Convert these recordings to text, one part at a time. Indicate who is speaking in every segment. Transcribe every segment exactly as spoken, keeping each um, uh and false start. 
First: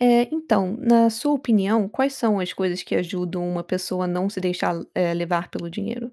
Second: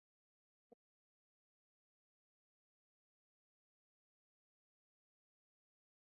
Speaker 1: Eh, então, na sua opinião, quais são as coisas que ajudam uma pessoa a não se deixar, eh, levar pelo dinheiro?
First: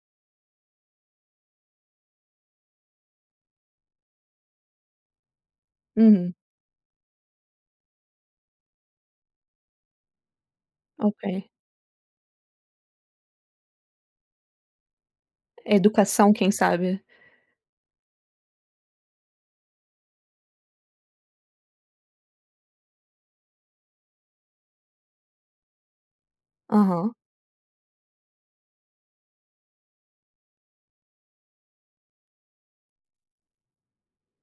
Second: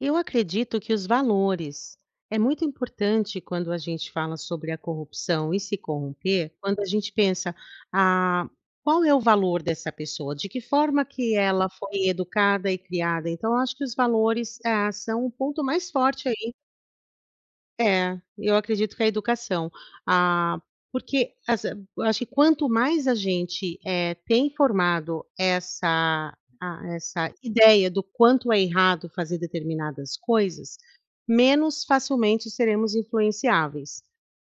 Speaker 2: Eu acredito que os valores. É muito importante quando a gente fala sobre a corrupção e se
Speaker 1: Hum.
Speaker 2: corromper, quando a gente pensa: "Ah, qual é o valor dessa pessoa? De que forma que
Speaker 1: Ok.
Speaker 2: ela foi educada e criada?" Então eu acho que os valores, ah, são o ponto mais forte
Speaker 1: Educação, quem
Speaker 2: aí.
Speaker 1: sabe?
Speaker 2: É, eu acredito que a educação. Ah, porque, assi eu acho que quanto mais a gente, eh, tem formado essa, ah,
Speaker 1: Aham.
Speaker 2: essa ideia do quanto é errado fazer determinadas coisas, menos facilmente seremos influenciáveis.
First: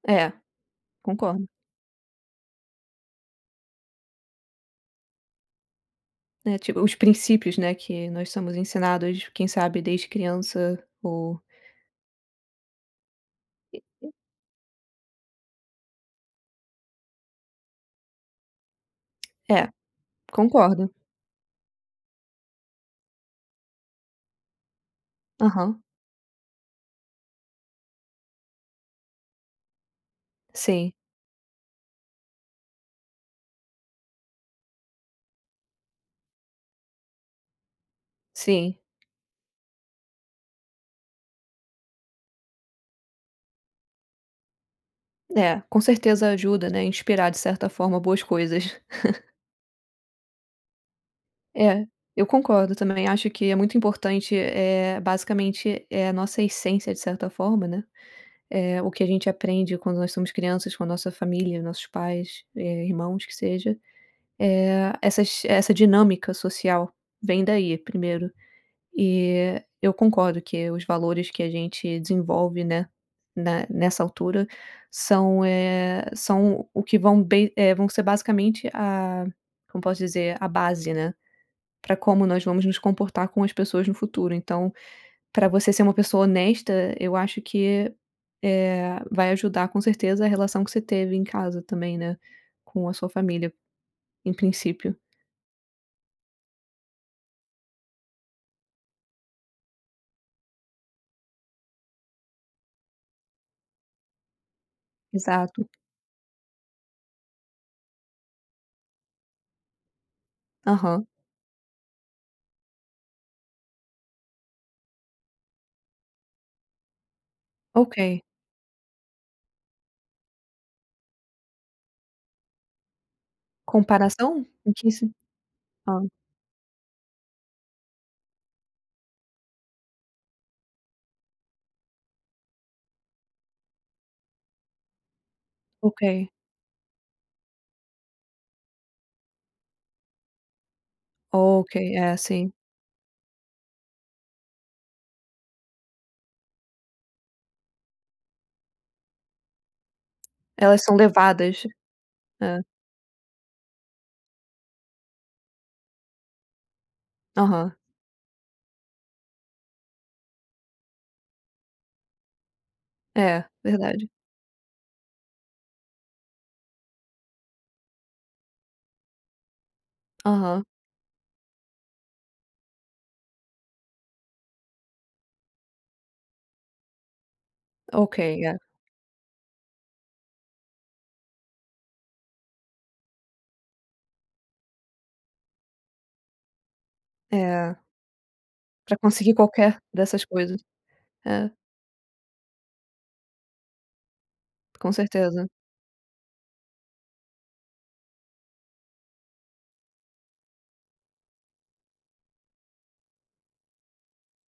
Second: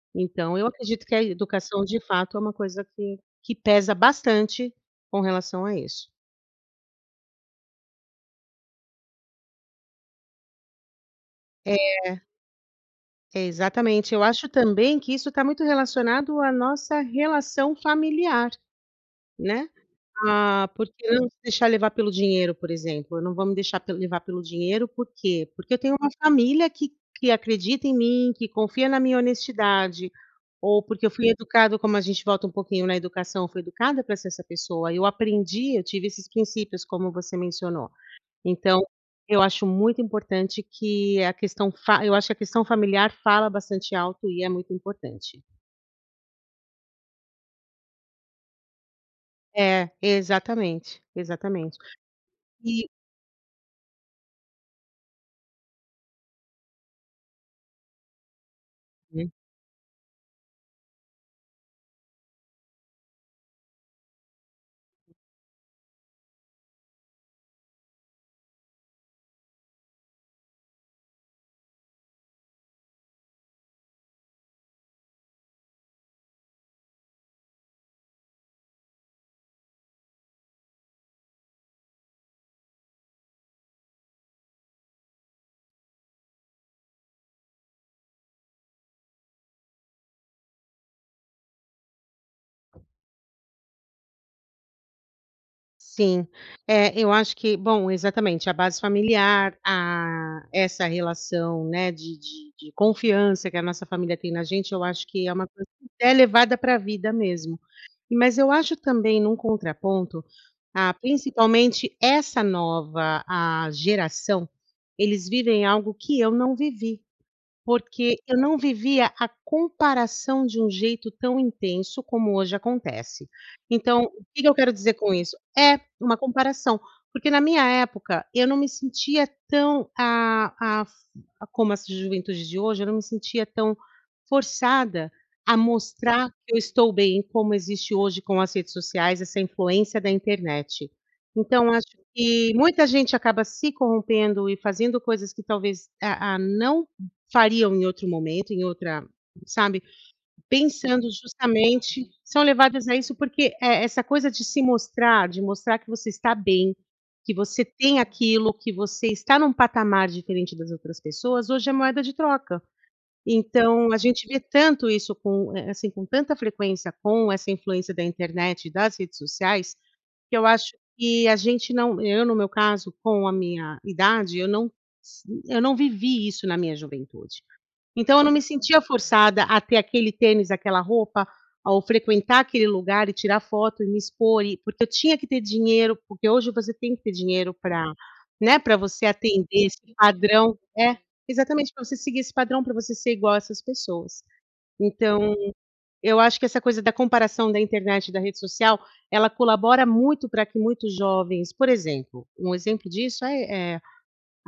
Speaker 1: É,
Speaker 2: Então, eu acredito que a
Speaker 1: concordo.
Speaker 2: educação, de fato, é uma coisa que que pesa bastante com relação a isso.
Speaker 1: É, tipo, os princípios, né, que nós somos ensinados, quem sabe desde criança ou
Speaker 2: É.
Speaker 1: E e
Speaker 2: Exatamente. Eu acho também que isso tá muito relacionado à nossa relação familiar, né?
Speaker 1: É,
Speaker 2: Ah,
Speaker 1: concordo.
Speaker 2: porque não se deixar levar pelo dinheiro, por exemplo, eu não vou me deixar pel levar pelo dinheiro. Por quê? Porque eu
Speaker 1: Aham.
Speaker 2: tenho uma família que que acredita em mim, que confia na minha honestidade, ou
Speaker 1: Sim.
Speaker 2: porque eu fui educado, como a gente volta um pouquinho na educação, fui educada pra ser essa pessoa. Eu aprendi, eu tive esses princípios, como você mencionou.
Speaker 1: Sim.
Speaker 2: Então, eu acho muito importante que a questão fa eu acho que a questão familiar fala bastante alto, e é muito importante.
Speaker 1: É, com certeza ajuda, né, a inspirar, de certa forma, boas coisas.
Speaker 2: É, exatamente, exatamente,
Speaker 1: É, eu concordo
Speaker 2: e
Speaker 1: também, acho que é muito importante, eh, basicamente é a nossa essência, de certa forma, né, eh, o que a gente
Speaker 2: Hum.
Speaker 1: aprende quando nós somos crianças com a nossa família, nossos pais, eh, irmãos, que seja, eh, essas essa dinâmica social vem daí primeiro. E eu concordo que os valores que a gente desenvolve, né, na nessa altura são, eh, são o que vão bem eh, vão ser basicamente a como posso dizer? A base, né, pra como nós vamos nos comportar com as pessoas no futuro. Então, pra você ser uma pessoa honesta, eu acho que, eh, vai ajudar, com certeza, a relação que você teve em casa também, né, com a sua família, em princípio.
Speaker 2: Sim, é, eu acho que bom, exatamente a base familiar, ah, essa relação, né, de de de confiança que a nossa família tem na gente, eu acho que é uma coisa
Speaker 1: Exato.
Speaker 2: que é levada pra a vida mesmo. Mas eu acho também, num contraponto, ah,
Speaker 1: Aham.
Speaker 2: principalmente essa nova, ah, geração, eles vivem algo que eu não vivi, porque
Speaker 1: Ok.
Speaker 2: eu não vivia a comparação de um jeito tão intenso como hoje acontece. Então, o que
Speaker 1: Comparação?
Speaker 2: que eu quero
Speaker 1: Não tinha
Speaker 2: dizer com
Speaker 1: assim
Speaker 2: isso? É,
Speaker 1: hã.
Speaker 2: uma comparação, porque na minha época eu não me sentia tão, ah ah, como essa juventude de hoje, eu não me sentia tão forçada a
Speaker 1: Ok.
Speaker 2: mostrar que eu estou bem, como existe hoje com as redes sociais, essa influência da internet. Então
Speaker 1: Ok,
Speaker 2: acho
Speaker 1: é
Speaker 2: que
Speaker 1: assim.
Speaker 2: muita gente acaba se corrompendo e fazendo coisas que talvez, ah ah, não fariam em outro momento, em outra sabe,
Speaker 1: Elas são
Speaker 2: pensando
Speaker 1: levadas.
Speaker 2: justamente são
Speaker 1: É.
Speaker 2: levadas a isso, porque e essa coisa de se mostrar, de mostrar que você está bem, que você
Speaker 1: Aham.
Speaker 2: tem aquilo, que você está num patamar diferente das outras pessoas, hoje é moeda de troca.
Speaker 1: É,
Speaker 2: Então a
Speaker 1: verdade.
Speaker 2: gente vê tanto isso com, eh eh, assim, com tanta frequência com essa influência da internet e das redes sociais, que eu
Speaker 1: Aham.
Speaker 2: acho que a gente não eu, no meu caso, com a minha idade, eu não s eu não vivi isso na minha juventude.
Speaker 1: Ok,
Speaker 2: Então eu não me
Speaker 1: é.
Speaker 2: sentia forçada a ter aquele tênis, aquela roupa, ou frequentar aquele lugar, e tirar foto, e me expor e porque eu tinha que ter dinheiro, porque hoje você tem que ter dinheiro
Speaker 1: É.
Speaker 2: pra, né, pra
Speaker 1: Pra
Speaker 2: você
Speaker 1: conseguir
Speaker 2: atender
Speaker 1: qualquer
Speaker 2: esse
Speaker 1: dessas
Speaker 2: padrão
Speaker 1: coisas.
Speaker 2: é,
Speaker 1: É.
Speaker 2: exatamente, pra você seguir esse padrão, pra você ser igual a essas pessoas.
Speaker 1: Com
Speaker 2: Então,
Speaker 1: certeza.
Speaker 2: eu acho que essa coisa da comparação da internet e da rede social, ela colabora muito pra que muitos jovens, por exemplo um exemplo disso, ai eh,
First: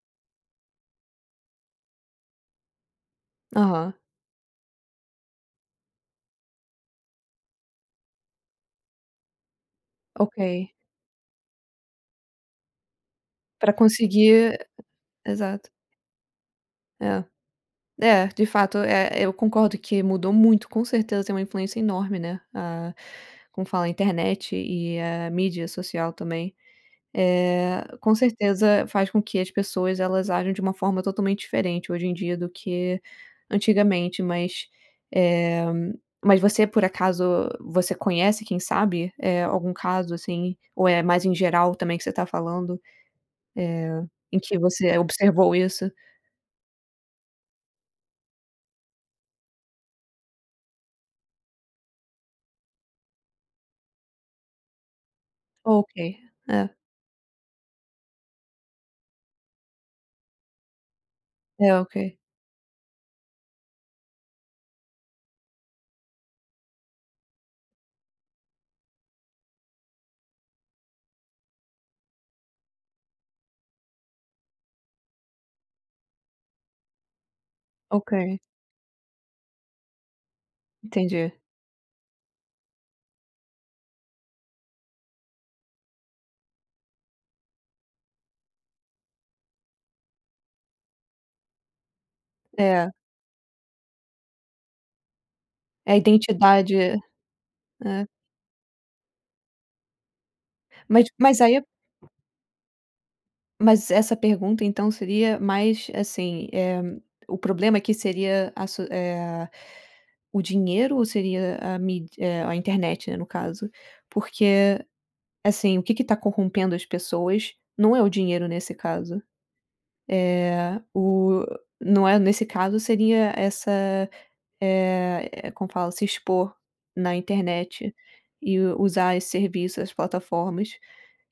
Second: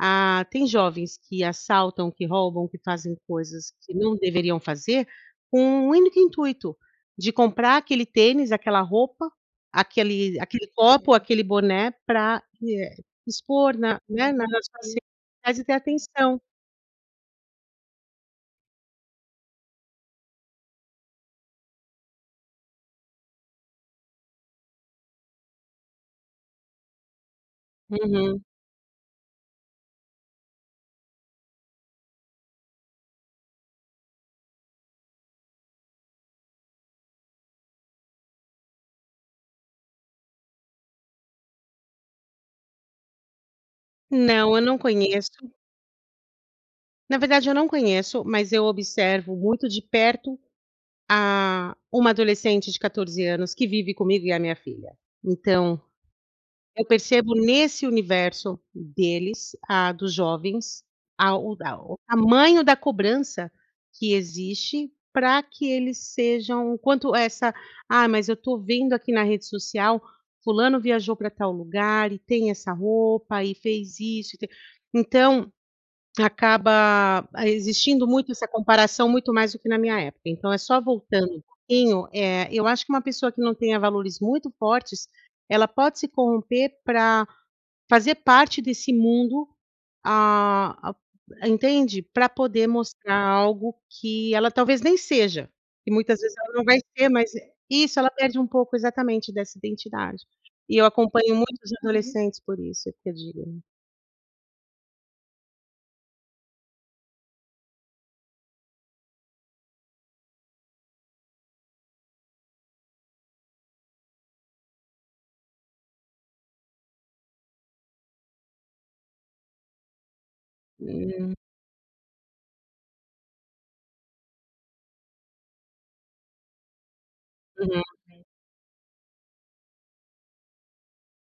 Speaker 2: ah, tem jovens que assaltam, que roubam, que fazem coisas
Speaker 1: Aham.
Speaker 2: que não deveriam fazer, com um único intuito de comprar aquele tênis, aquela roupa, aquele aquele
Speaker 1: Ok.
Speaker 2: copo, aquele boné pra que, eh,
Speaker 1: Pra
Speaker 2: expor na né, nas
Speaker 1: conseguir
Speaker 2: suas redes sociais e
Speaker 1: exato.
Speaker 2: ter atenção.
Speaker 1: É, é, de fato, eh, eu concordo que mudou muito, com certeza tem uma influência enorme, né, a como fala? A internet e a mídia social também. Eh, com
Speaker 2: Uhum.
Speaker 1: certeza faz com que as pessoas elas ajam de uma forma totalmente diferente hoje em dia do que antigamente, mas, eh, mas você por acaso, você conhece quem sabe, eh, algum caso, assim? Ou é mais em geral também que você tá falando, eh, em
Speaker 2: Não,
Speaker 1: que
Speaker 2: eu não
Speaker 1: você
Speaker 2: conheço.
Speaker 1: observou isso?
Speaker 2: Na verdade, eu não conheço, mas eu observo muito de perto, ah, uma adolescente de quatorze anos que vive comigo e a minha filha, então,
Speaker 1: Ok, é.
Speaker 2: eu percebo nesse universo deles, ah, dos jovens, a o
Speaker 1: É,
Speaker 2: a o
Speaker 1: ok.
Speaker 2: tamanho da cobrança que existe pra que eles sejam o quanto essa: "Ah, mas eu tô vendo aqui na rede social, fulano viajou para tal lugar, e tem essa roupa, e fez isso e t" então, acaba existindo muito
Speaker 1: Ok.
Speaker 2: essa comparação muito mais do que na minha época. Então é só
Speaker 1: Entendi.
Speaker 2: voltando em um eh, eu acho que uma pessoa que não tenha valores muito fortes, ela pode se corromper pra fazer parte desse mundo, ah ah, entende? Pra poder
Speaker 1: É.
Speaker 2: mostrar algo que ela talvez nem seja, que
Speaker 1: É a
Speaker 2: muitas vezes ela não
Speaker 1: identidade.
Speaker 2: vai ser, mas isso,
Speaker 1: É.
Speaker 2: ela perde um pouco, exatamente, dessa identidade e eu
Speaker 1: Mas
Speaker 2: acompanho
Speaker 1: mas aí
Speaker 2: muitos adolescentes, por isso é que eu digo.
Speaker 1: Mas essa pergunta então seria mais, assim, eh, o problema aqui seria a su eh, o dinheiro ou seria a míd eh, a internet, né, no caso? Porque, assim, o que que tá corrompendo as pessoas não é o dinheiro nesse caso, é
Speaker 2: Hum.
Speaker 1: o não é nesse caso, seria essa, eh eh como fala? Se expor na
Speaker 2: Uhum.
Speaker 1: internet
Speaker 2: [unintelligible]
Speaker 1: e usar esse serviço, as plataformas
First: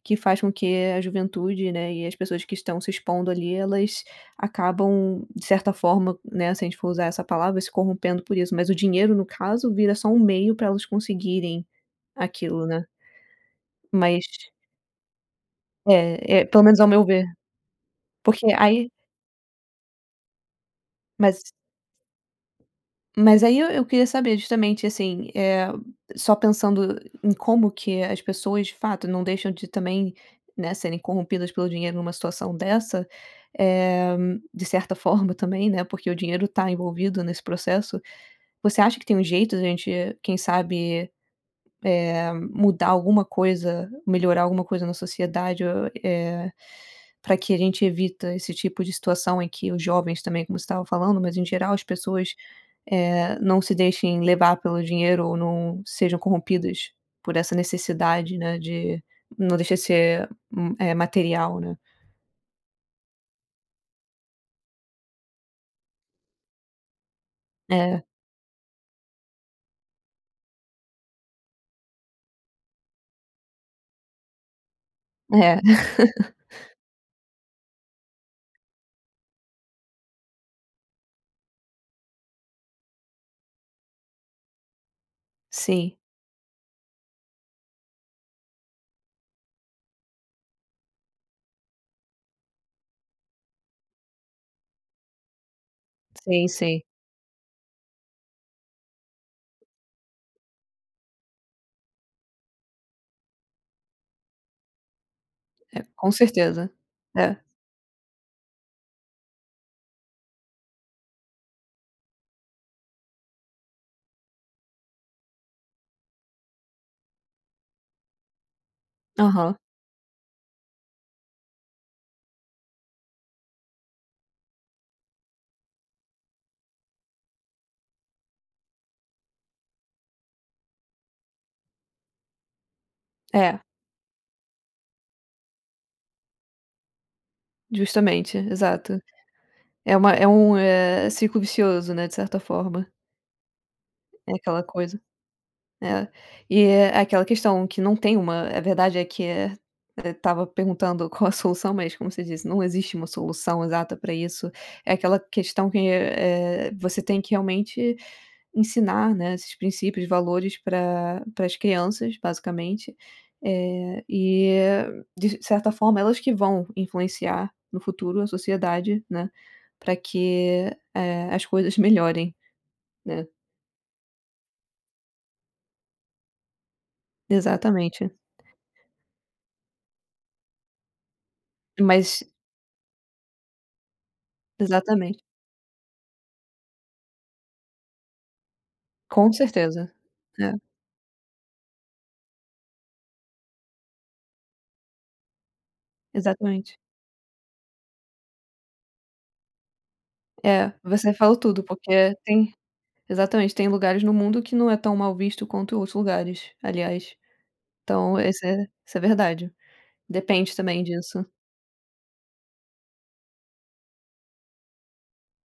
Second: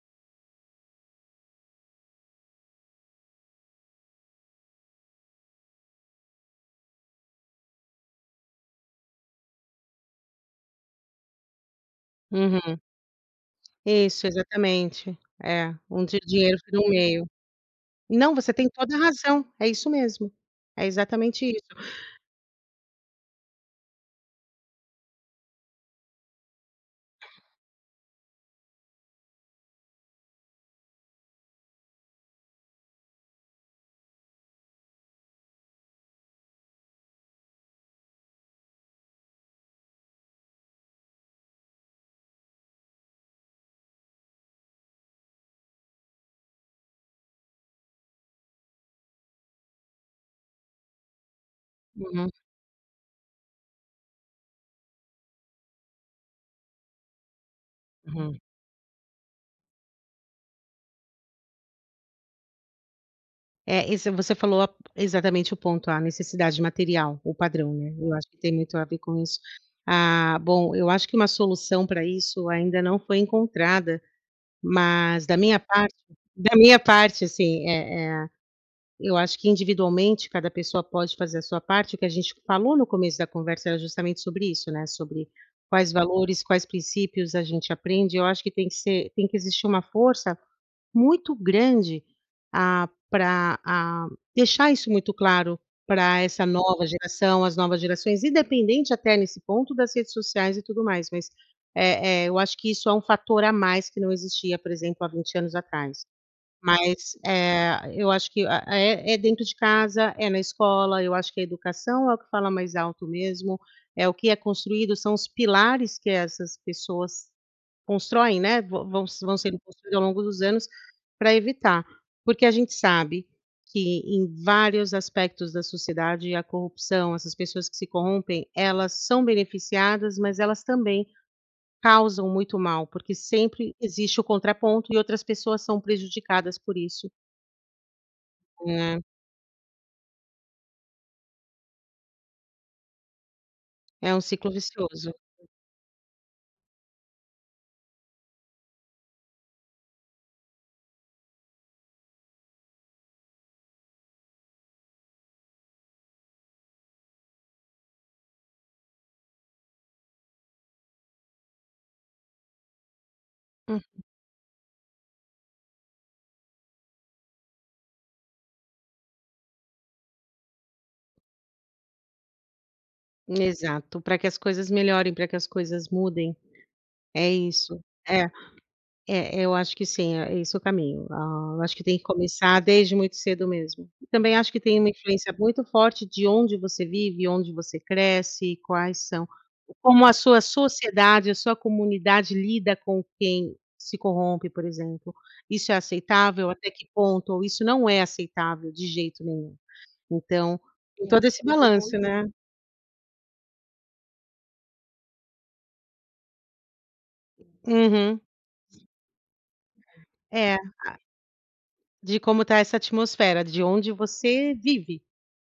Speaker 1: que faz com que a juventude, né, e as pessoas que estão se expondo ali, elas acabam, de certa forma, né, se a gente for usar essa palavra, se corrompendo por isso. Mas o dinheiro, no caso, vira só um meio pra elas conseguirem aquilo,
Speaker 2: Uhum.
Speaker 1: né?
Speaker 2: Isso,
Speaker 1: Mas
Speaker 2: exatamente, é, um di
Speaker 1: É, é,
Speaker 2: dinheiro
Speaker 1: pelo
Speaker 2: foi
Speaker 1: menos,
Speaker 2: um
Speaker 1: ao meu ver.
Speaker 2: meio. Não,
Speaker 1: Porque
Speaker 2: você tem
Speaker 1: aí
Speaker 2: toda a razão. É isso mesmo. É
Speaker 1: Mas
Speaker 2: exatamente isso.
Speaker 1: Mas aí eu eu queria saber, justamente, assim, eh, só pensando em como que as pessoas, de fato, não deixam de também, né, serem corrompidas pelo dinheiro numa situação dessa, eh, de certa forma também, né, porque o dinheiro tá envolvido nesse processo. Você acha que tem um jeito da gente, quem sabe, eh, mudar alguma coisa, melhorar alguma coisa na sociedade o eh, pra que a gente evita esse tipo de situação em que os jovens também, como você estava falando, mas em geral, as
Speaker 2: Uhum.
Speaker 1: pessoas, eh, não se deixem levar pelo dinheiro ou não sejam corrompidas por essa necessidade,
Speaker 2: Uhum.
Speaker 1: né, de não deixa de ser um, eh, material, né?
Speaker 2: É, isso, você falou exatamente o ponto, a necessidade material, o padrão, né,
Speaker 1: É.
Speaker 2: eu acho que tem muito a ver com isso. Ah, bom, eu acho que uma solução pra isso ainda não foi encontrada, mas, da
Speaker 1: É.
Speaker 2: minha parte da minha parte, assim, eh eh, eu acho que, individualmente, cada pessoa pode fazer a sua parte. O que a gente falou no começo da conversa era justamente sobre isso, né, sobre quais
Speaker 1: Sim.
Speaker 2: valores, quais princípios a gente aprende, e eu acho que tem que ser tem que existir uma força muito grande, ah, pra, ah, deixar isso muito claro pra essa
Speaker 1: Sim, sim.
Speaker 2: nova geração, as novas gerações, independente até nesse ponto das redes sociais e tudo mais, mas, eh eh, eu acho que isso é um fator a mais que não existia, por exemplo, há vinte anos
Speaker 1: É,
Speaker 2: atrás.
Speaker 1: com certeza.
Speaker 2: Mas,
Speaker 1: É.
Speaker 2: eh, eu acho que, ah, é é dentro de casa, é na escola, eu acho que a educação é o que fala mais alto mesmo, é o que é construído, são os pilares que essas pessoas constroem, né, vão vão s vão
Speaker 1: Aham.
Speaker 2: sendo construídos ao longo dos anos pra evitar. Porque a gente sabe que em vários aspectos da sociedade, a corrupção, essas pessoas que se corrompem, elas são beneficiadas, mas elas também causam muito mal, porque
Speaker 1: É.
Speaker 2: sempre existe o contraponto e outras pessoas são prejudicadas por isso.
Speaker 1: Justamente exato,
Speaker 2: Hum.
Speaker 1: é uma é um, eh, ciclo vicioso, né, de certa forma.
Speaker 2: É um
Speaker 1: É
Speaker 2: ciclo
Speaker 1: aquela coisa,
Speaker 2: vicioso.
Speaker 1: é, e é aquela questão que não tem uma a verdade é que é é estava perguntando qual é a solução, mas como você disse, não existe uma solução exata pra isso, é aquela questão que é é você tem que realmente ensinar, né, esses princípios, valores para para as crianças, basicamente,
Speaker 2: Uhum.
Speaker 1: eh, e é de certa forma, elas que vão influenciar no futuro a sociedade, né, pra que, eh, as coisas melhorem, né.
Speaker 2: Exato, pra que as coisas melhorem, pra que as coisas mudem. É isso,
Speaker 1: Exatamente.
Speaker 2: é é, eu acho que sim, é esse é o caminho. Ah, eu acho que tem que
Speaker 1: Mas
Speaker 2: começar desde muito cedo mesmo, também acho que tem uma
Speaker 1: Exatamente.
Speaker 2: influência muito forte de onde você vive, onde você cresce e quais são
Speaker 1: Com certeza,
Speaker 2: como a sua
Speaker 1: é.
Speaker 2: sociedade, a sua comunidade lida com quem se corrompe, por exemplo, isso é aceitável? Até
Speaker 1: Exatamente.
Speaker 2: que ponto, isso não é aceitável de jeito nenhum. Então,
Speaker 1: É,
Speaker 2: em
Speaker 1: você
Speaker 2: todo
Speaker 1: falou
Speaker 2: esse
Speaker 1: tudo,
Speaker 2: balanço,
Speaker 1: porque
Speaker 2: né?
Speaker 1: tem exatamente, tem lugares no mundo que não é tão mal visto quanto outros lugares, aliás, então
Speaker 2: Uhum.
Speaker 1: esse é isso é verdade.
Speaker 2: É,
Speaker 1: Depende também
Speaker 2: ah
Speaker 1: disso.
Speaker 2: De como tá essa atmosfera de onde você vive,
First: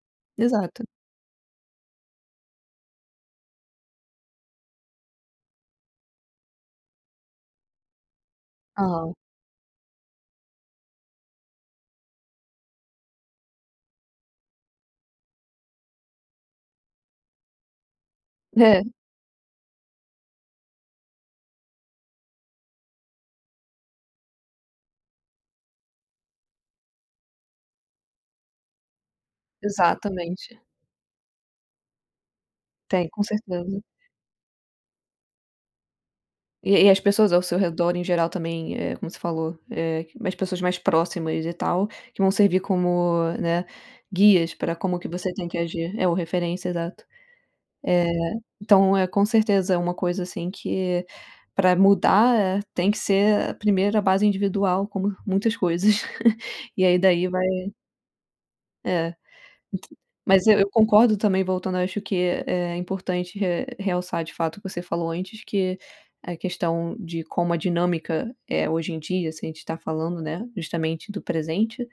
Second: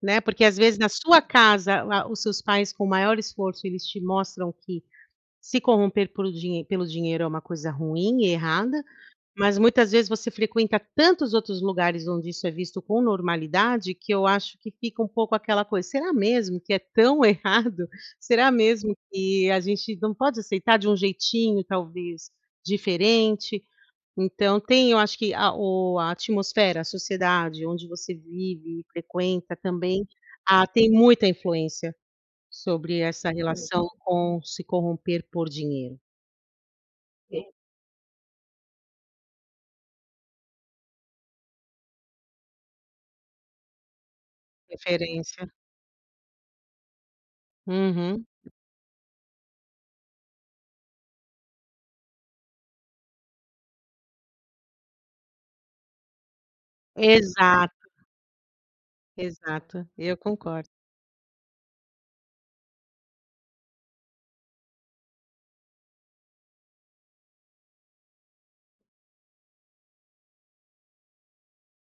Speaker 2: né, porque às vezes
Speaker 1: Exato.
Speaker 2: na sua casa, a os seus pais com o maior esforço, eles te mostram que se corromper por dinhe pelo dinheiro é uma coisa ruim e errada,
Speaker 1: Hã.
Speaker 2: mas muitas vezes você frequenta tantos outros lugares onde isso é visto com normalidade, que eu acho que fica um pouco aquela coisa: "Será mesmo que é tão errado? Será
Speaker 1: É.
Speaker 2: mesmo que a gente não pode aceitar de um jeitinho talvez diferente?". Então tem, eu acho que a o a atmosfera, a sociedade onde você vive e frequenta também,
Speaker 1: Exatamente.
Speaker 2: ah, tem muita influência sobre
Speaker 1: Tem, com
Speaker 2: essa
Speaker 1: certeza.
Speaker 2: relação com se corromper por dinheiro.
Speaker 1: E e as pessoas ao
Speaker 2: É.
Speaker 1: seu redor em geral também é como você falou, eh, mais pessoas mais próximas e tal que vão servir como, né, guias pra como que você tem
Speaker 2: Referência.
Speaker 1: que agir, é o referência, exato. Eh,
Speaker 2: Uhum.
Speaker 1: então é com certeza é uma coisa assim que pra mudar, eh, tem que ser a primeira base individual, como muitas coisas, e aí daí vai.
Speaker 2: Exato.
Speaker 1: É.
Speaker 2: Exato, e eu
Speaker 1: Mas eu
Speaker 2: concordo.
Speaker 1: eu concordo também voltando, eu acho que é é importante re realçar de fato que você falou antes que a questão de como a dinâmica é hoje em dia, se a gente tá falando, né, justamente do presente,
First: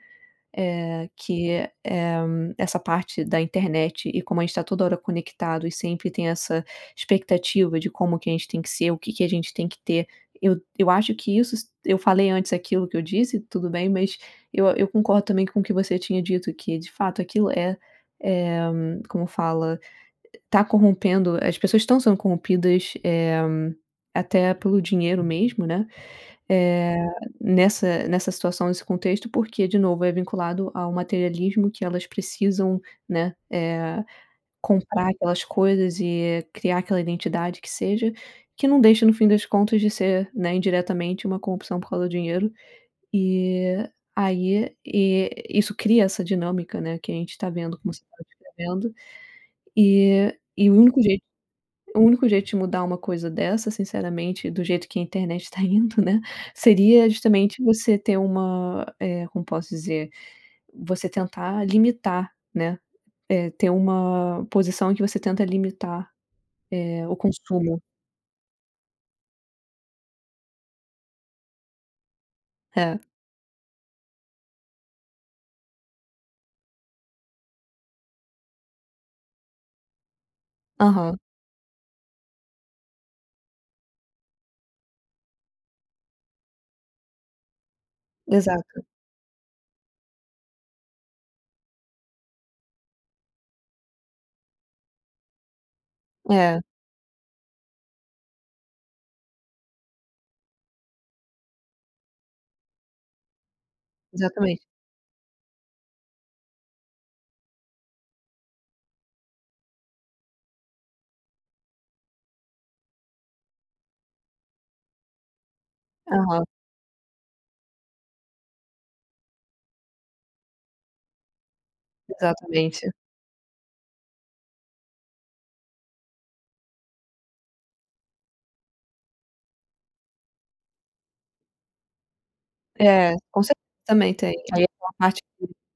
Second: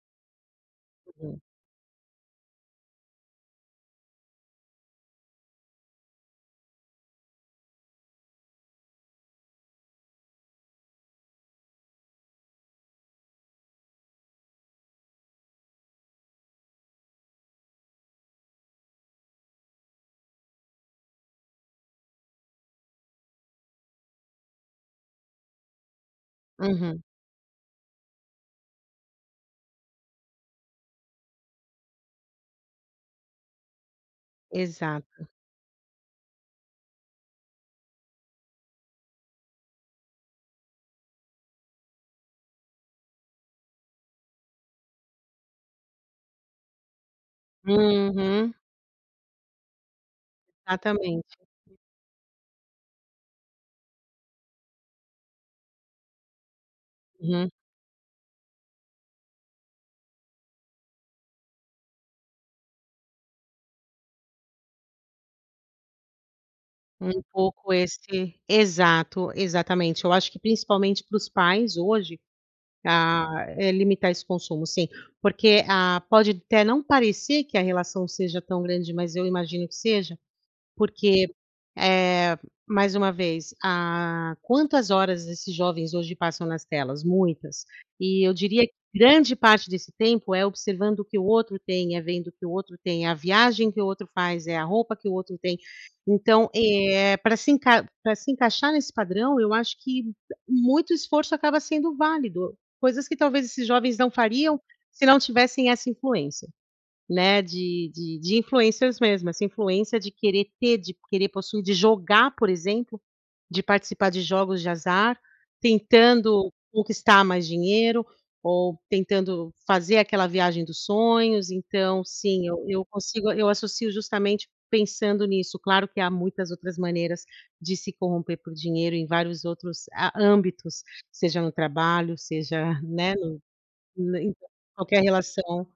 Speaker 1: eh,
Speaker 2: Uhum.
Speaker 1: que é eh, essa parte da internet e como a gente tá toda hora conectado e sempre tem essa expectativa de como que a gente tem que ser? O que que a gente tem que ter? Eu eu acho que isso s eu falei antes aquilo que eu disse, tudo bem, mas eu eu concordo também com o que você tinha dito que, de fato, aquilo é, eh. Como fala? Tá corrompendo. As pessoas estão sendo corrompidas, eh, até pelo dinheiro mesmo, né, eh,
Speaker 2: Uhum.
Speaker 1: nessa nessa situação, nesse contexto, porque, de novo, é vinculado ao materialismo que elas precisam, né, eh, comprar
Speaker 2: Exato.
Speaker 1: aquelas coisas e criar aquela identidade que seja, que não deixa no fim das contas de ser, né, indiretamente uma corrupção por causa do dinheiro e aí, eh, isso cria essa dinâmica, né, que a gente tá vendo como você tá
Speaker 2: Uhum.
Speaker 1: descrevendo, eh, e o único jeito
Speaker 2: Exatamente.
Speaker 1: o único jeito de mudar uma coisa dessa, sinceramente, do jeito que a internet está indo, né. Seria
Speaker 2: Hum.
Speaker 1: justamente você ter uma, eh, como posso dizer? Você tentar limitar, né. Eh, ter uma posição em que você tenta limitar, eh, o
Speaker 2: Um pouco
Speaker 1: consumo.
Speaker 2: esse exato, exatamente. Eu acho que principalmente para os pais hoje,
Speaker 1: É.
Speaker 2: ah, é limitar esse consumo sim, porque ah, pode até não parecer que a relação seja tão grande, mas eu imagino que seja.
Speaker 1: Aham.
Speaker 2: Porque, eh, mais uma vez, ah, quantas horas esses jovens hoje passam nas telas, muitas e eu diria que
Speaker 1: Exato.
Speaker 2: grande parte desse tempo é observando o que o outro tem, é vendo o que o outro tem, a viagem que o outro faz, é a roupa que o outro tem. Então
Speaker 1: É.
Speaker 2: é pra se encai pra se encaixar nesse padrão, eu acho que muito esforço acaba sendo válido, coisas que talvez esses jovens não
Speaker 1: Exatamente.
Speaker 2: fariam se não tivessem essa influência. né. De de de influencers mesmo, essa influência de querer ter, de querer possuir, de jogar, por exemplo, de participar de jogos de azar,
Speaker 1: Aham.
Speaker 2: tentando conquistar mais dinheiro ou tentando fazer aquela viagem dos sonhos. Então, sim, eu eu
Speaker 1: Exatamente.
Speaker 2: consigo eu associo justamente pensando nisso. Claro que há muitas outras maneiras de se corromper por dinheiro em vários outros a âmbitos, seja no trabalho, seja, né,
Speaker 1: É, com certeza
Speaker 2: e
Speaker 1: também
Speaker 2: no em
Speaker 1: tem, aí uma
Speaker 2: qualquer
Speaker 1: parte que
Speaker 2: relação.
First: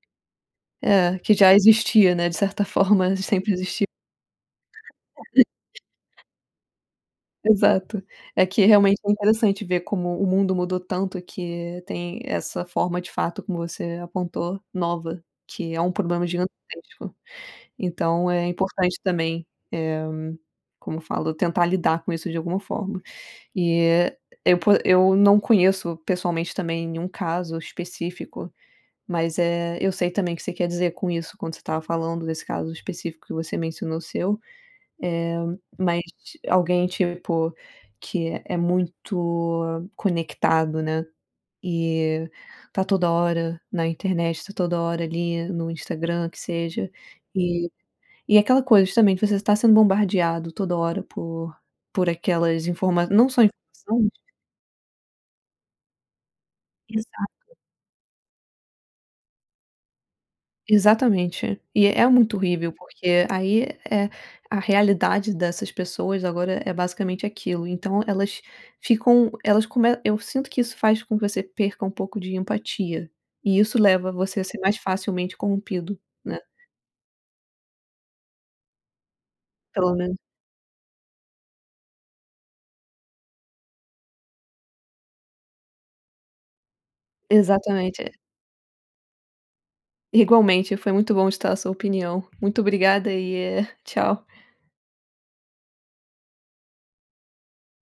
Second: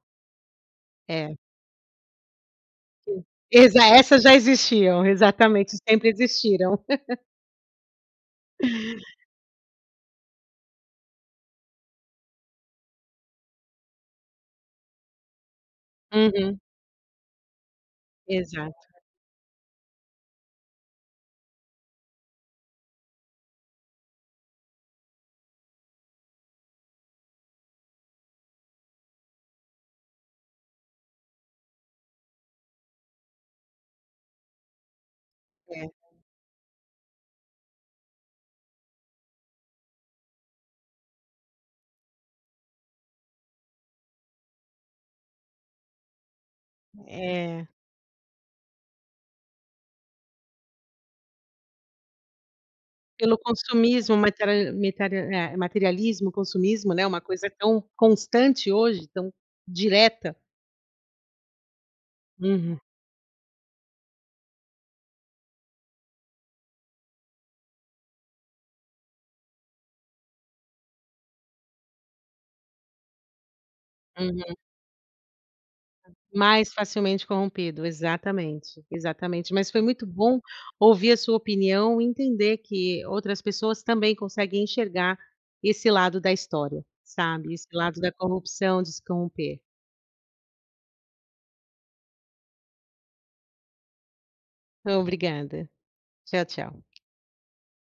Speaker 1: É, que
Speaker 2: É.
Speaker 1: já existia, né. De certa forma,
Speaker 2: Sim,
Speaker 1: sempre
Speaker 2: exa
Speaker 1: existiu.
Speaker 2: essas já existiam, exatamente, sempre existiram.
Speaker 1: Exato, é que realmente é interessante ver como o mundo mudou tanto que tem essa forma, de fato, como você apontou, nova, que é um problema
Speaker 2: Uhum.
Speaker 1: gigantesco, então é
Speaker 2: Exato.
Speaker 1: importante também, eh, como eu falo? Tentar lidar com isso de alguma forma, eh, eu po eu não conheço pessoalmente também nenhum caso específico, mas, eh, eu sei também que você quer dizer com isso quando você estava falando desse caso específico que você mencionou o seu, eh,
Speaker 2: É.
Speaker 1: mas alguém, tipo, que é muito conectado, né. Eh, tá toda hora na internet, tá toda hora ali no Instagram, que seja,
Speaker 2: É.
Speaker 1: eh, e aquela coisa, justamente, você está sendo bombardeado toda hora por por aquelas informa não
Speaker 2: Pelo
Speaker 1: só informações
Speaker 2: consumismo materiali metera eh, materialismo, consumismo, né, uma coisa
Speaker 1: Exato.
Speaker 2: tão constante hoje, tão direta.
Speaker 1: Exatamente, e é muito horrível,
Speaker 2: Uhum.
Speaker 1: porque aí, é, a realidade dessas pessoas. Agora é basicamente aquilo. Então elas ficam elas come eu sinto que isso faz com que você perca um pouco de empatia e isso leva você a
Speaker 2: Uhum.
Speaker 1: ser mais facilmente corrompido, né.
Speaker 2: Mais facilmente corrompido, exatamente, exatamente, mas foi
Speaker 1: Pelo
Speaker 2: muito
Speaker 1: menos
Speaker 2: bom ouvir a sua opinião e entender que outras pessoas também conseguem enxergar esse lado da história, sabe, esse lado
Speaker 1: Exatamente,
Speaker 2: da
Speaker 1: é.
Speaker 2: corrupção, de se corromper.
Speaker 1: Igualmente. Foi muito bom estar a sua opinião. Muito obrigada e, eh, tchau.
Speaker 2: Obrigada. Tchau, tchau.